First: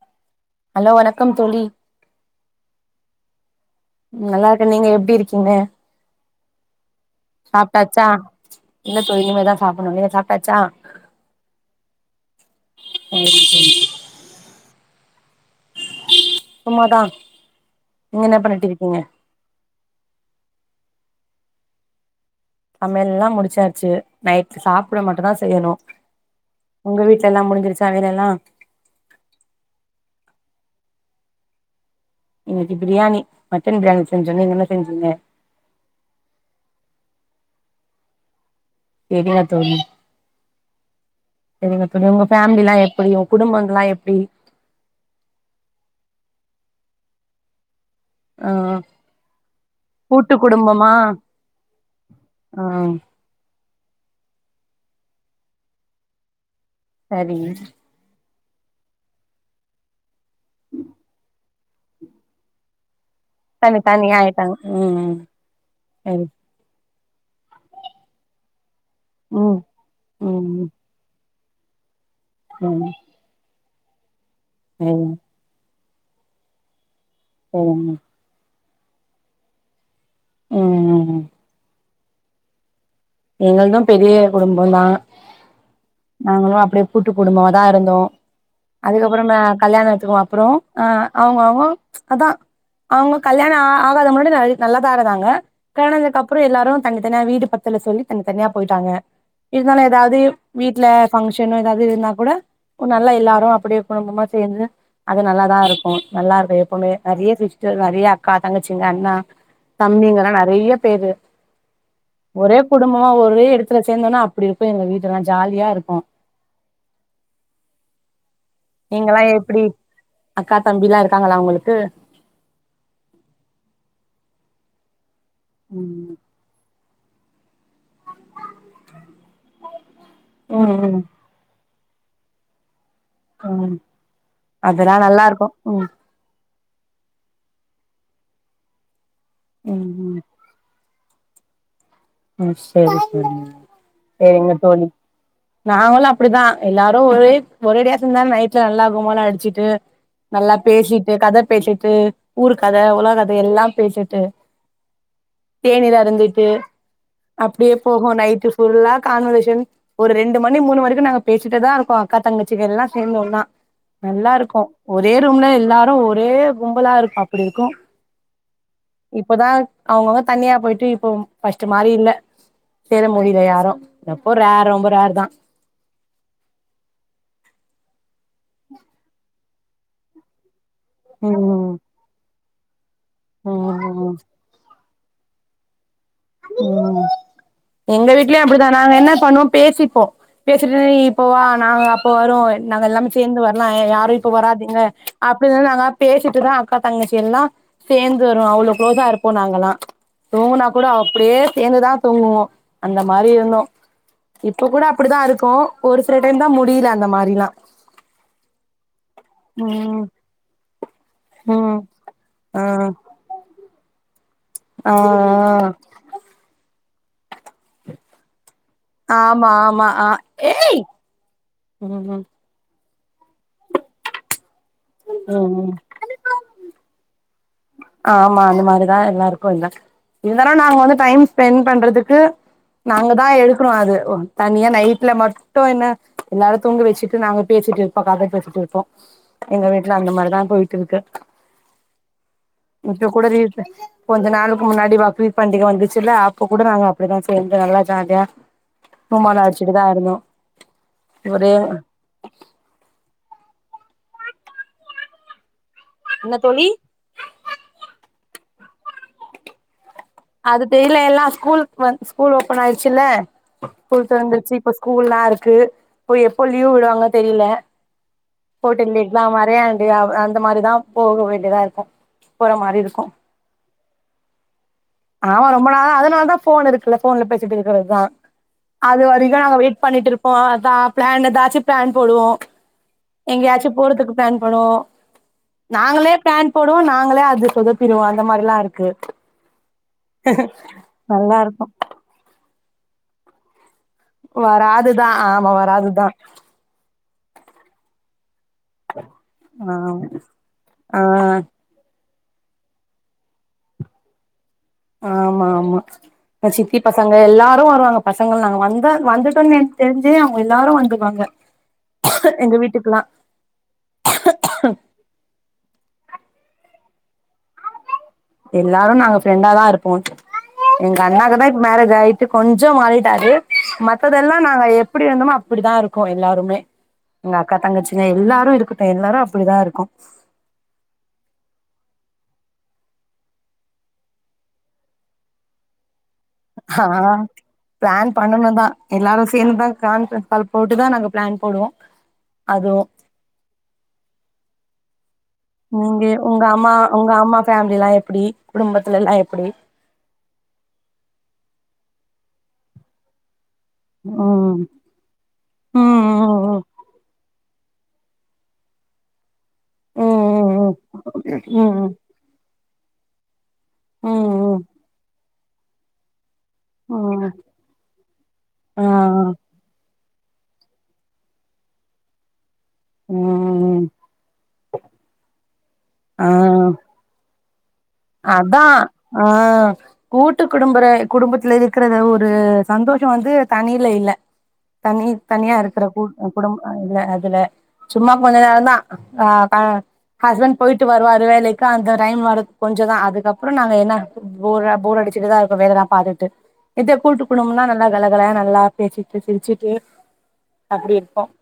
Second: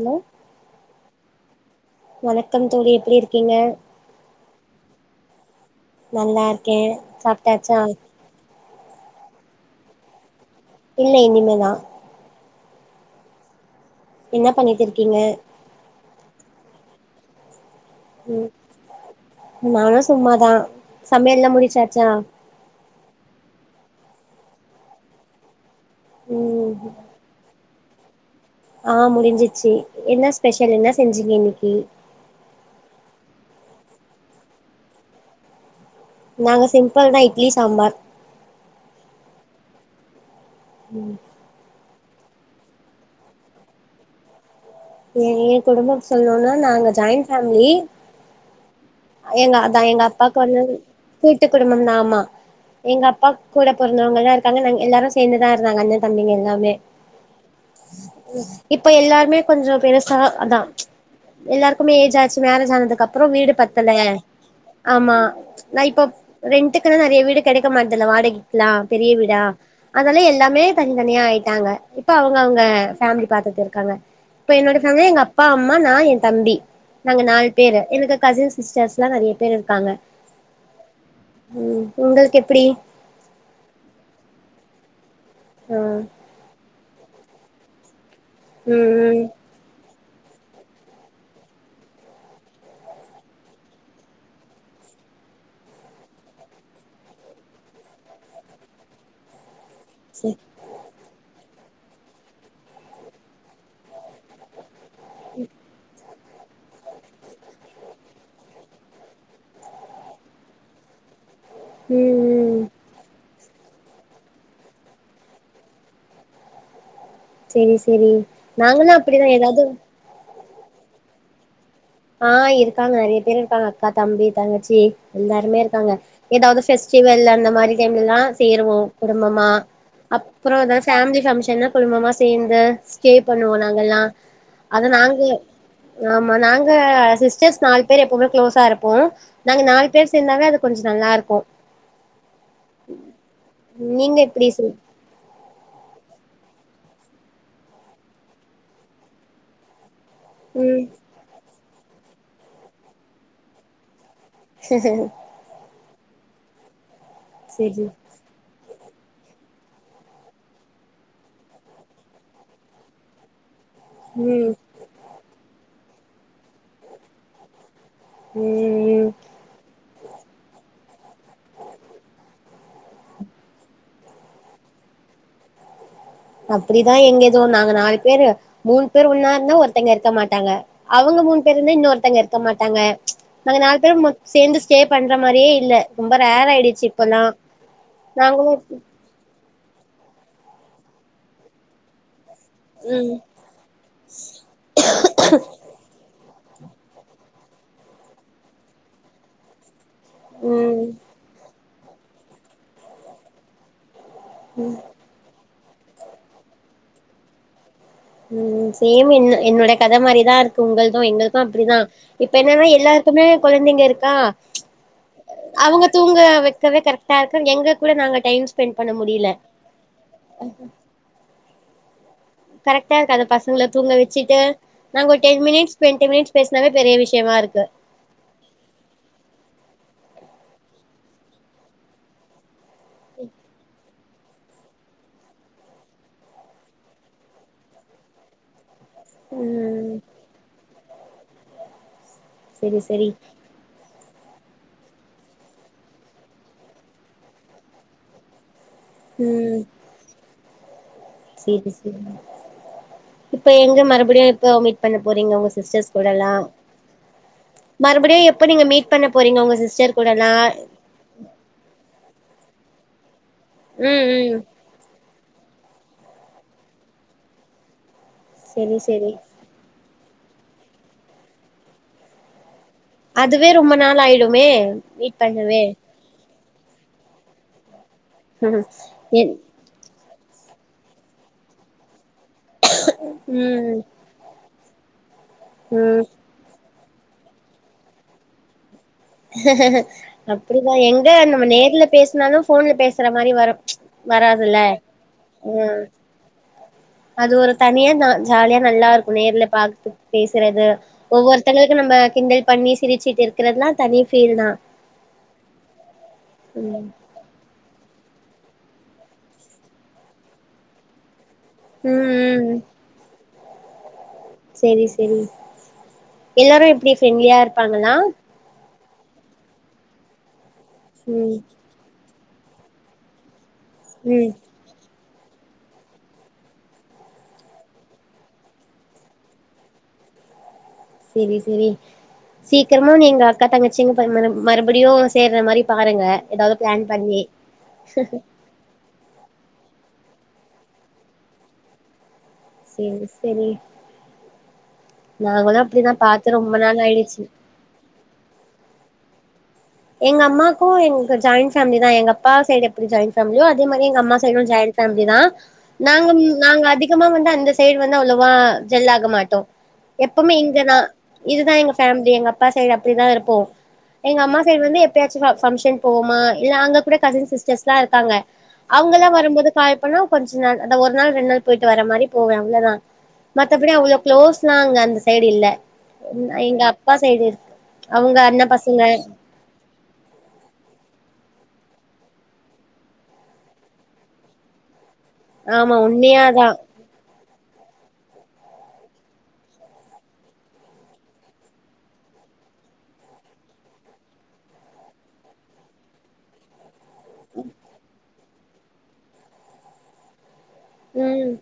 hello hello வணக் கம் தோழி வணக்கம் தோழி எப்டி இருக்கீங்க நல்லா இருக்கே நீங்க எப்டி நல்லா இரு கே சாப்டாச்சா இல் இனிமே தா சாப்ட்னு நீங் சாப் இல்ல இனிமேதா சரி சரி என்ன பண்ணீட்ருக்கீங்க சும்மா தா ம் நானு சும்மாதா சமையல் எல்லா முடிச்சாச்சா சமையல்லாம் முடிச்சாச்சு நைட் சாப்ட மட்டுதா செய்யணு ம் உங்க வீட்டு்ல எல்லா முடிஞ்சிருச் சமயலல்லா ஆ முடிஞ்சிச்சு என்ன ஸ்பெஷல் என்ன செஞ்சீங்க இன்னக்கு இன்னக்கு பிரியாணி மட்டன் பிரியாணி செஞ்சோமே நீங்க என்ன செஞ்சீங்க நாங்க சிம்பிள் தா இட்லி சாம்பார் டியா தோழி சரிங்க சரிங்க ஃபேமிலிலா எப்டி குடும்பங்கள்லா எப்டி ஏ ஏ குடும்ப சொல்லணும்னா நாங்க ஜாயின் ஃபேமிலி ஆஹ் எங்கா அதா எங்க அப்பாக்கு ஒந்து கூட்டு குடும்பம் தா ஆமா ஆ எங்க அப்பா கூட பொறந்தவங்கள்ளா இருக்காங்க நாங்க எல்லாரு சேந்துதா இருந்தாங்க அண்ண தம்பிங்க எல்லாமே சரி இப்ப எல்லாருமே கொஞ்சோ பெருசா அதா எல்லாருக்குமே ஏஜ் ஆச்சு மேரேஜ் ஆனதுக்கப்றோ வீடு தனி ல தனியா ஆயிட்டாங்க ம் ஆமா ம் நா இப்ப சரி ரென்ட்டுக் நிறைய வீடு கெடைக்க மாட்டதுல வாடகைக்குலா பெரிய விடா அதனால ம் எல்லாமே ம் தனித்தனியா ஆயி ட்டாங்க இப்ப அவங்க அவங்க ம் ஃபேமிலிய பாத்துட்டு கலர் இப்ப என்னோட சரி சந்தேகம் எங்க அப்பா அம் அம்மா நான் என் தம்பி நாங்க நாலு பேரு சரிங்க எனக்கு கசின்ஸ் சிஸ்டர்ஸ்லாம் நிறைய பேர் இருக்காங்க ம் உம் உங்களுக்கு எப்படி எங்கள்தும் பெரிய குடும்பம் தான் ஆ நாங்களு அப்படி கூட்டு குடும்பமாதா இருந்தோம் அதுக்கு ம் ம் அப்புறம்மே கல்யாணத்துக்கு அப்புறம் அவங்க அவங்க அதா அவங்க கல்யாணம் ஆ ஆகாத முன்னாடி நல்லதா இருதாங்க கல்யாணத்துக்கப்புறம் எல்லாரும் தனித்தனியா வீடு பத்தல சொல்லி தனி தனியா போயிட்டாங்க இருந்தாலும் ஏதாவது செ வீட்ல ஃபங்க்ஷனும் ஏதாவது இருந்தா கூட ஒரு நல்லா எல்லாரும் அப்படியே குடும்பமா சேர்ந்து அது நல்லாதா இருக்கும் நல்லா இருக்கும் எப்பவுமே நிறைய சிஸ்டர் நிறைய அக்கா தங்கச்சிங்க அண்ணா தம்பிங்க எல்லாம் நிறைய பேரு ம் ஒரே ம் குடும்பமா ஒரே எடத்துல சேந்தோனா அப்பிடி இருக்கு எங்க வீடு எல்லா ஜாலியா இருக்கு செரி செரி நாங்களு நீங்கல்லா அப்பிடிதா எப்டி எதாவுது அக்கா தம்பிலா இருக்காங்களா உங்களுக்கு ஆ இருக்காங்க நெறைய பேரு இருக்காங்க அக்கா தம்பி தங்கச்சி எல்லாருமே இருக்காங்க ம் எதாவுது ஃபெஸ் டிவல் அந்த மாரி டைம்லெலா சேருவோ குடும்பமா அப்ற ம் எதா ம் ஃபேமிலி பங்க்ஷன்னா குடும்பமா சேந்து ஸ்டே பண்ணுவோ ம் நாங்கெல்லா அத அதெல்லா நாங்க நல்லா இருக்கு ம் ஆமா நாங் க சிஸ்டர்ஸ் நாலு பேர் எப்பவுமே க்ளோஸா இருப்போ நாங்க நாலு ம் பேர் ம் சேந்தாவே அது கொஞ்ச நல்லாருக்கு ம் செரி செரிங்க நீங்க எப்டி செரிங்க சி தோழி நாங்களு அப்டிதா எல்லாரு ஒரே ஒரேடியா சேந்தா நைட்ல நல்லா எப்பவு போல அடிச்சிட்டு நல்லா ம் பேசிட்டு கத பேசிட்டு ஊர் கத உலக கத எல்லா பேசிட்டு தேனீலா அருந்துட்டு அப்டியே செரி போகு நைட்டு புல்லா கான்வர்சேஷன் ஒரு ரெண்டு மணி மூணு வரைக்கு நாங்க பேசிட்டுதா இருக்கோ அக்கா தங்கச்சிகலா சேந்து ஒன்னா ம் நல்லாருக்கு ஒரே ரூம்ல எல்லா ம் ஒரே கும்பலா இருப்போ அப்டி இருக்கு ம் ம் இப்பதா அவங்க அவங்க தணியா பொயிட்டு இப்போ பஸ்ட்டு இல்ல சேர முடில யாரு எப்போ ரேரு ரொம்ப ரேர் தா அப்டிதா எங்க [unintelligible] நாங்க நாலு பேரு மூன் பேர் ஒன்னா இருந்தோ ஒர்தெங்க இருக்க மாட்டாங்க அவங்க மூணு பேரு ம் [unintelligible] இன்னொ ஒருத்தங்க க்க மாட்டாங்க ம்ச் நாங்க நாலு பேருமொ ம் சேந்து ஸ்டே பண்ற மாரியே இல்ல ரொம்ப ரேர் ஆயிடுச்சு ம் இப்பல்லா எங்க வீட்லியு நாங்களு அப்டிதா நாங்க என்னா பண்ணுவோ பேசிப்போ பேசிட்டு நீ இப்ப வா நாங்க அப்போ வ நாங்க எல்லாமே ம் சேந்து வர்லா எ யாரு இப்ப வராதிங்க அப்டினு நாங்களா பேசி ட்டு தா அக்கா தங்கச்சி எல்லா சேந்து வருவோ அவ்ளோ க்ளோஸா இருப்போ நாங்கெல்லா தூங்னாப் ம் கூட அப்படியே சேந்துதா தூங்குவோ அந்த மாரி இருந்தோ இப்ப கூட அப்படிதா இருக்கோ ஒரு சில டைம் தா முடில அந்த மாரிலா ம் ம் சேம் என் என்னோட கத ம் மாரிதா இருக்கு உங்கள்து எங்கள்கு அப்டிதா ம் இப்ப ஆ என்னென்னா எல்லாருக்குமே கொழந்தைங்க இருக் கா ஆ ஆ ம்ச் அவேங்க தூங்க வெக்கவே கரெக் டா இருக்கு எங்க கூட நாங்க டைம் ஸ் ஆமா ஆமா அ ஏய் ம் ம் கரெக்டா இருக்கு அத பசங்கள தூங்க வெச்சுட்டு நாங்க ஒரு டென் ம் ம் மினிட்ஸ் ட்வெண்டி மினிட்ஸ் பேஸ்னாவே பெரிய விஷியமா இருக் ஆமா அந்த மாரிதா எல்லாருக்கு இங்க இருந்தாலு நாங்க வந்து டைம் ஸ்பெண்ட் பண்றதுக்கு நாங்க தா எடுக்ணு அது ஓ தனியா நைட்ல மட்டு என்ன எல்லாரு தூங்க வச்சுட்டு நாங்க பேஸிட்டு இருப்போ கத பேஸிட்டு இருப்போ எங்க ம் வீட்ல அந்த மாரிதா போயி இருக்க செரி செரி இப்ப கூட ரீல்ஸ் கொஞ்ச நாள்கு முன்னாடி பக்ரீத் பண்டிக வந்துச்சுல அப்ப கூட நாங்க அப்டித்தா சேர்ந்து நல்லா ஜாலியா கும்மாளோ உம் அடிச்சுட்டுதா இருந்தோ ஒரே செரி செரி இப்ப எங்க மரு படி எப்பொ மீட் பண்ண போறிங்க உங்க சிஸ்டர்ஸ் கூடலா என்ன தோழி மறுப்டியு எப் எப்ப நீங்க மீட் பண்ண போறீங்க உங்க சிஸ்டர் கூடலா அது தெரில எல்லா ஸ்கூல் வ ஸ்கூல் ஓபன் ஆயிரு சில்ல ம் ஸ்கூல் ம் தொரந்துருச்சு இப்ப ஸ்கூல்லா இருக் க்கு போய் எப்ப லீவ் வுட்ராங்க தெரில செரி ஹாட்டலி செரி லீவ் அவ அரையாண்டு அந்த மாரிதா போக வேண்டியதா இருக்கு போற ம அதுவே ரொம்ப நாளாயிடுமே ஆமா ரொம்ப நாளா அதனா அதா ஃபோன் இருக்குல போன்ல பேசிட் இருக்கிறதா அது என் வரிக்கு நாங்க வெயிட் பண்ணிட்டு இருப் ஓ தா ப்ளான் எதாச்சி பிளான் போடுவோ எங்கயாச்சு ம் போறதுக்கு பிளான் பண்ணுவோ ம் நாங்களே ப்ளேன் போ டுவோ நாங்களே அத சொதப்பிருவோ அந்த மாரிலா இருக்கு அப்படிதா எங்க நல்லா நம்ம இருக்கு நேர்ல பேசுனாலு ஃபோன்ல பேசற மாரி வரு வராதுல்ல வராதுதா ஆமா உம் வராதுதா அது ஒரு தனியா தா ஜாலியா நல்லா இருக்கு நேர்ல பாத்து ஆமா பேசுறது ஆ ஒவ்வொருத்தங்களுக்கு நம்ம கிண்டல் பண்ணி சிரிச்சிட்டு இருக்குறதுலா தனி ஃபீல்தா ஆமா ஆமா ப சித்தி ம் பசங்க எல்லாரு வருவாங்க பசங்க நாங்க வந்த வந்துட்டோன்னு தெர்ஞ்சு அவுங்க எல்லாரு வந்துர்வாங்க ம் ம் எங்க வீட்டுக்குல்லா செரி செரி எல்லாரு எப்டி ப்ரண்ட்லியா இருப்பாங்களா எல்லாரு நாங்க ஃப்ரெண்டாதா இருப்போ எங்க ம் அண்ணாக்குதா இப்போ மேரேஜ் ஆய் கொஞ்ச மாறிட்டாரு ம் மத்ததெல்லா நாங்க எ எப்படி இருந்தோமோ அப்படித்தா இருக்கோ எல்லாருமே எங்க அக்கா தங்கச்சிங்க எல்லாரு இருக்கட்டு எல்லாரு அப்டிதா இருக்கோ சரி செரி சீக்கிரமா நீ எங்க அக்கா தங்கச்சிங் ம மறு மறுபடியு சேர்ற மாரி பாருங்க ஏதாவது ஆ பிளான் பண்ணி பிளான் பண்ணணுதா எல்லாரும் சேந்துதா கான்பரன்ஸ் கால் போட்டுதா நாங்க பிளான் போடுவோ அதுவு செரி செரி நாங்களு அப்டிதா நீங்க பாத்து உங்க ரொம்ப அம்மா நாள் உங்க ஆயிடுச்சு அம்மா ஃபேமிலி எல்லா எப்பிடி குடும்பத்த இதெல்லா எப்பிடி எங்க அம்மாக்கு எங்க ஜாயிண்ட் பேமிலி தா எங்க அப்பா சைடு எப்பிடி ஜாயிண்ட் ஃபேமிலியோ அதே மாரி எங்க ம் அம்மா சைடு ம் ஜாயின்ட் ஃபேமிலிதா ம் நா ம் நாங்க அதிகமா வந்து அந்த சைடு வந்து அவ்ளோவா ஜெல்லாக மாட்டோ ம் எப்பவுமே ம் இங்கதா ம் இதுதா எங்க ம் ஃபேமிலி எங்க அப்பா சைடு அப் அப்படி தா இருப்போ ம் சைடு வந்து எப்பயாச்சு ஃபங்சன் போவமா இல்ல அங்க கூட ம் கசின் ம் சிஸ்டர்ஸ் எல்லா இருக்காங்க ஆ அவங்க எல்லா வரும்போது கால் பன்னா கொஞ்ச நாள் அத ஒரு நாள் ரெண்டு நாள் போயிட்டு வர மாரி போவே அவ்வளதா மத்தபடி ம் அவ்ளோ குளோஸ்லா அங்க அந்த சைடு இல்ல ஆ ம் எங்க அப்பா சைடு அவங்க அண்ண அதா பசங்க ஆ கூட்டு குடும்பர குடும்பத்துல இருக்கிறத ஒரு சந்தோஷோ வந்து தனியில இல்ல தனி தனியா ஆமா இருக்கிற கு உண்மையாதா குடும்போ இல்ல அதுல சும்மா கொஞ்ச நேரோ தா ஆ க ஹஸ்பண்ட் போயிட்டு வருவாரு வேலைக்கு அந்த டைம் வரு கொஞ்சதா அதுக்கப்புறோ நாங்க என்ன போ போர் அடிச்சுட்டுதா இருக்கு வேலதா பாத்துட்டு இதை கூட்டுக்கணும்னா நல்ல கல [unintelligible] நல்லா பேசிட்டு சிரிச்சிட்டு அப்டி இருக்கு உம்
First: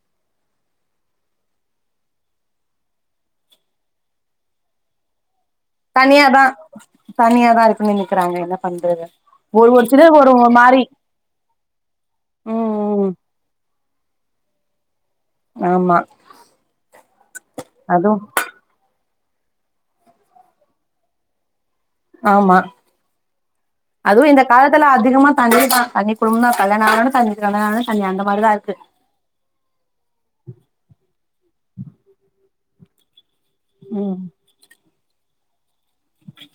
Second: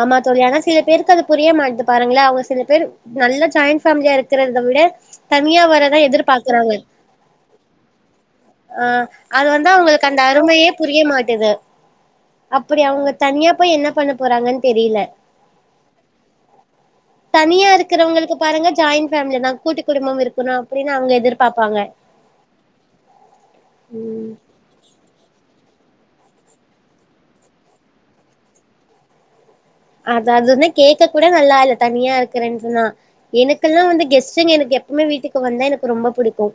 ஆமா தோழி ஆனா சில பேருக்கு அது புரிய மாட்டே பாருங்களே அவங்க சில பேரு நல்ல ஜாயிண்ட்டு பேஃமிலியா இருக்கிறத விட தனியா வரதா தனியாதா எதிர்பாக்குறாங்க தனியாதா இருக்குன்னு நெனைக்கிறாங்க என்ன ஆ பண்றது அது வந்து ஒரு ஒரு அவங்களுக்கு சிலர் அந்த ஒரு ஒரு அருமையே மாரி புரிய மாட்டுது அப்படி அவங்க ம் தனியா போய் என்ன பண் ண போறாங்கன்னு தெரியில ஆமா தனியா அதுவு இருக்கிறவங்களுக்கு பாருங்க ஜாயின் ஃபேமிலினா கூட்டு குடும்பம் இருக்கணு அப்டின்னு அவங்க எதிர்பார்ப்பாங்க ஆமா அதுவு ம் இந்த காலத்துல அதிகமா தனி தா தனி குடும்பம்னா கல்யாண அணவுனே [unintelligible] அந்த மாரி தா இருக்கு அது அதுனா கேக் கூட நல்லா இல்ல தனியா இருக்கிறே சொன்னா எனக்கெல்லா வந்து ம் கெஸ்ட்ங்க எப் இனிமே வீட்டுக்கு வந்தா எனக் ரொம்ப புடிக்கும்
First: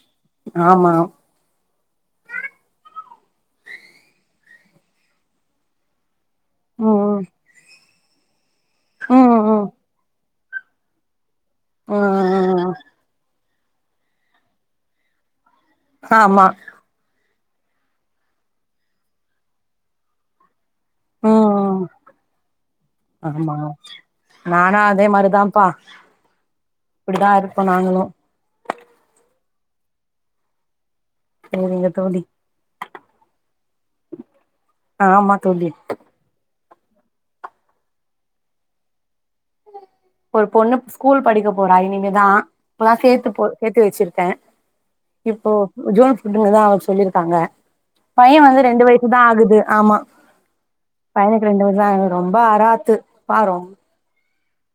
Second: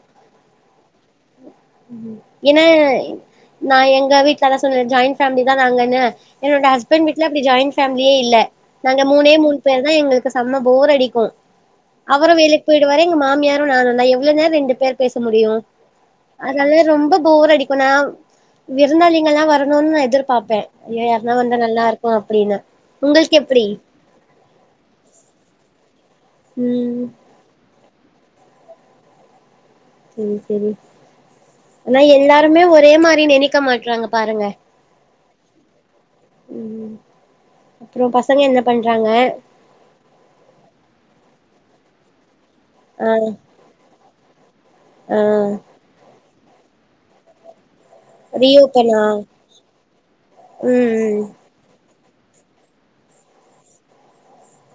ஆமா ஏன்ன நா எங்க வீட் அதா சொன்னேன்ல ஜாயிண்ட் ஃபேமிலிதா நாங்கனு என்னோட ஹஸ்பண்ட் ம் வீட்ல அப்டி ஜாயின் ஃபேம்லியே இல்ல நாங்க மூனே ம் மூணு ம் பேருதா எங்களுக் செம்ம ஃபோர் அடிக்கும் அவரு வேலைக்கு ம் போயிடுவாரு எங்க மாமியார் நானுந்தா எவ்ளோ நேரோ ரெண்டு பேர் பேச முடியும் ஆமா அதனால ரொம்ப ஃபோர் அடிக்குனா விருந்தாளிங்க எல்லா வரணுன்னு நா எதிர்பாப்பே ஏ யாருனா வந்தா ம் நல்லா இருக்கும் அப்டின்னு உங்களுக்கு ஆமா எப்டி நானு அதே மாரிதாம்பா ம் இப்டிதா இருக்கோ நாங்களு சேரி சேரி சேரிங்க ஆனா தோழி எல்லாருமே ஒரே மாரி நெனைக்க மாட்டறாங்க பாருங்க ஆமா தோழி உம் அப்றோ பசங்க என்ன பண்றாங்க ஒரு பொண்ணு ஸ்கூல் படிக்க போறா இனிமேதா இப்பதா ஆ சேத்து போ சேத்து வச்சிருக்கே ஆ இப்போ ஜூன்த் விடுங்கதா அவுங்க சொல்லியிருக்காங்க பையே ரீ வந்து ரெண்டு ஓப்பனா வயசுதா ஆகுது ஆமா ம் பையனுக்கு ரெண்டு வயசுதா ஆகுது ரொம்ப அராத்து பாரும்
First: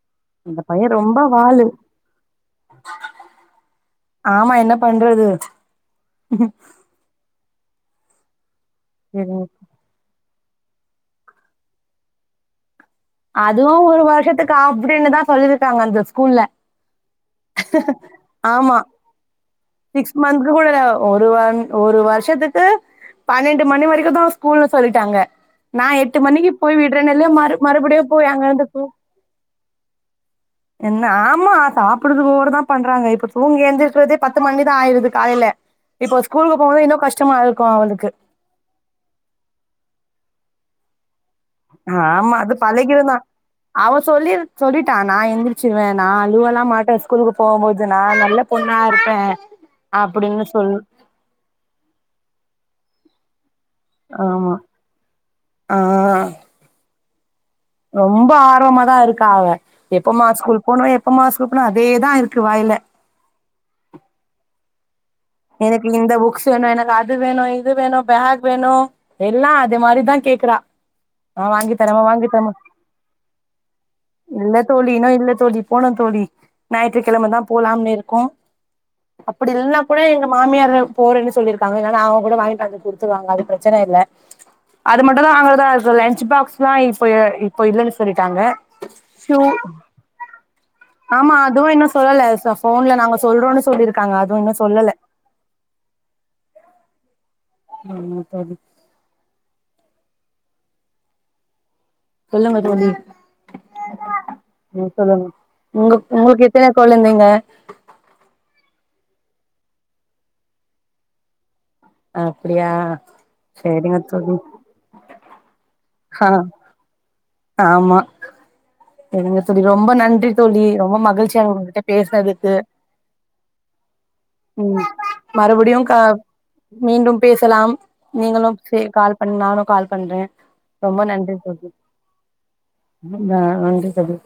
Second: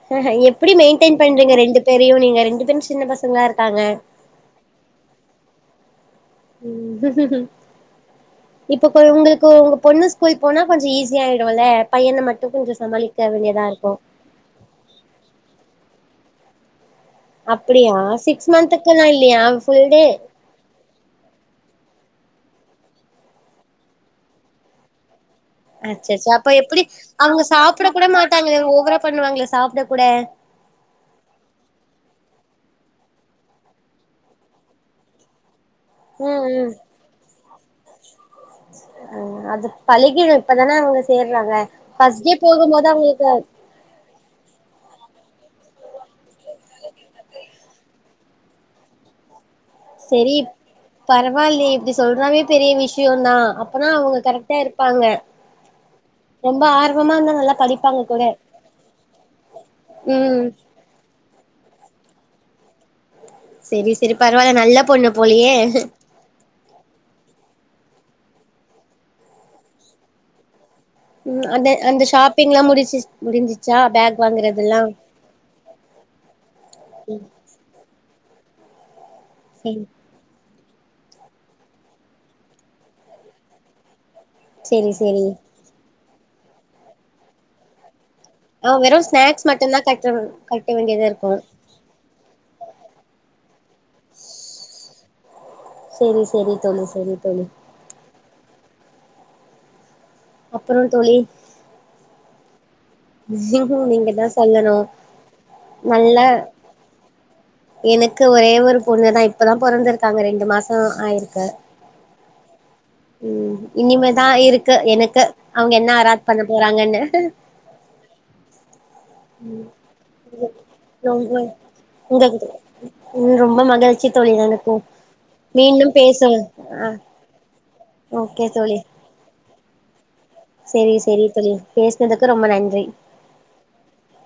ஹா ஹா எப்டி மெயின்டெயின் பண்றீங்க வாலு ரெண்டு பேரையு நீங்க ரெண்டு பேரும் சின்ன பசங்களா இருக்காங்க ஆமா என்ன பண்றது உம் இப்ப கொ ம் உங்களுக்கு உங்க பொண்ணு ஸ்கூல் போனா கொஞ்சோ ஈஸியா ஆயிடுல்ல பையன மட்டு கொஞ்சோ சமாளிக்க வேண்டியதா அதுவும் இருக்கு ஒரு வருஷத்துக்கு அப்படின்னுதா சொல்லியிருக்காங்க அந்த ஸ்கூல்ல அப்டியா சிக்ஸ் ஆமா மந்த்துக்குல்லா இல்லையா ஃபுல் டே சிக்ஸ் மந்த் கூட இல்ல ஒரு வாரோ ஒரு வருஷ் வருஷத்துக்கு பன்னெண்டு மணி வரைக்குந்தா ஸ்கூல்னு சொல்லிட்டாங்க நா எட்டு மணிக்கு போய் விடுறேன்ல மறு மறுபடியு போய் அங்க மாட்டாங்கள இருந்து கூ ஓவரா பண்ணுவாங்கலே சாப்ட கூட என்ன ஆமா சாப்புட்றதுக்கு ஓவரா தா பண்றாங்க இப்ப தூங்கி எந்திரிக்குறதே பத்து மணிதா ஆயிருது காலைல இப்போ ம் ஸ்கூலுக்கு போனது இன்னு கஷ்டமா இருக் கோவோ அவுலுக்கு அ அது‌ பழகிடு இப்ப தானே அவுங்க ஆமா அது பழகிறு தா அவங்களுக்கு அவே சொல்லி சொல்லிட்டா நா எந்திரி சிருவே நா அழுவல்லா மாட்டே ஸ்கூலுக்கு போம்போது நா நல்ல பொண்ணா இருப்பே சேரி பரவால்லியே இப்டி சொல்றதே பெரிய விஷயோ தா ஆமா ஆ ரொம்ப ஆர்வமா இருந்தா நல்லா படிப்பாங்க கூட ரொம்போ ஆர்வமா தா இருக்கா அவ எப்பமா ம் ஸ்கூலுக் போனோ எப்பமா ஸ்கூலுக் போனு அதே தா இருக்கு வாயில சேரி சேரி பரவால்ல நல்ல பொண்ணு போலயே எனக்கு இந்த புக்ஸ் வேணு எனக்கு அது வேணு இது வேணு பேக் வேணு எல்லா அது மாரி தா கேக்குறா ம் ஆ அந்த வாங்கி தரமா அந்த வாங்கி தரமா ஷாப்பிங்லா முடிச்சு முடிஞ்சிச்சா பேக் இல்ல வாங்குறதெல்லா தோழி இன்னு இல்ல தோழி போனும் கோழி ஞாயிற்றுக்கிழம தா போலாம்னு இருக்கோ அப்டி ம் ‌ இல்லம் மாமியாரே போறேன்னு சொல்லியிருக்காங்க அவுங்க கூட வாங்கிட்டு வந்து குடுத்துடுவாங்க அது பிரச்சன இல்ல செரி அது மட்டு செரி தா வாங்கறதா இருக்கோ லன்ச் பாக்ஸ் ஸ்மைல் இப்ப இப்ப இல்லனு சொல்லிட்டாங்க அவ வெறு ஷூ ஸ்நாக்ஸ் மட்டுந்தா கட்ட கட்ட வேண்டியதா இருக்கு ஆமா அதுவு இன்னு சொல்லல ஃபோன்ல நாங்க சொல்றோம்னு சொல்லிருக்காங்க அதுவு இன்னு சொ இல்ல சேரி சேரி தோழி சேரி தோழி ஆமா தோழி அப்றோ தோழி எல்லா [inaudible] [unintelligible] நீங்க தா சொல்லணு சொல்லுங்க உங்க நல்லா உங்களுக்கு எத்தன கொழந்தைங்க எனக்கு ஒரே ஒரு பொண்ணதா இப்பதா பொறந்திருக்காங்க ரெண்டு மாசோ ஆயிருக்கு அப்படியா உம் சரிங்க இனிமேதா தோழி இருக்கு எனக்கு அவுங்க என் என்ன அராத் ஆ பண்ண போறாங்கன்னு ஆமா எங்க தோழி ரொம்ப நன்றி தோழி ரொம்ப மகிழ்ச்சியா உங்க கிட்ட உங்ககிட்ட பேசுனதுக்கு ம் ரொம்ப மகிழ்ச்சி தோழி எனக்கு உம் மறுபடியும் மீண்டும் க பேச ஆ மீண்டும் பேசலாம் ஓகே நீங்களும் சே தோழி கால் பண்ண நானும் கால் பண்றே செரி ரொம்ப செரி நன்றி தோழி பேசினதுக்கு ரொம்ப நன்றி நன்றி தோழி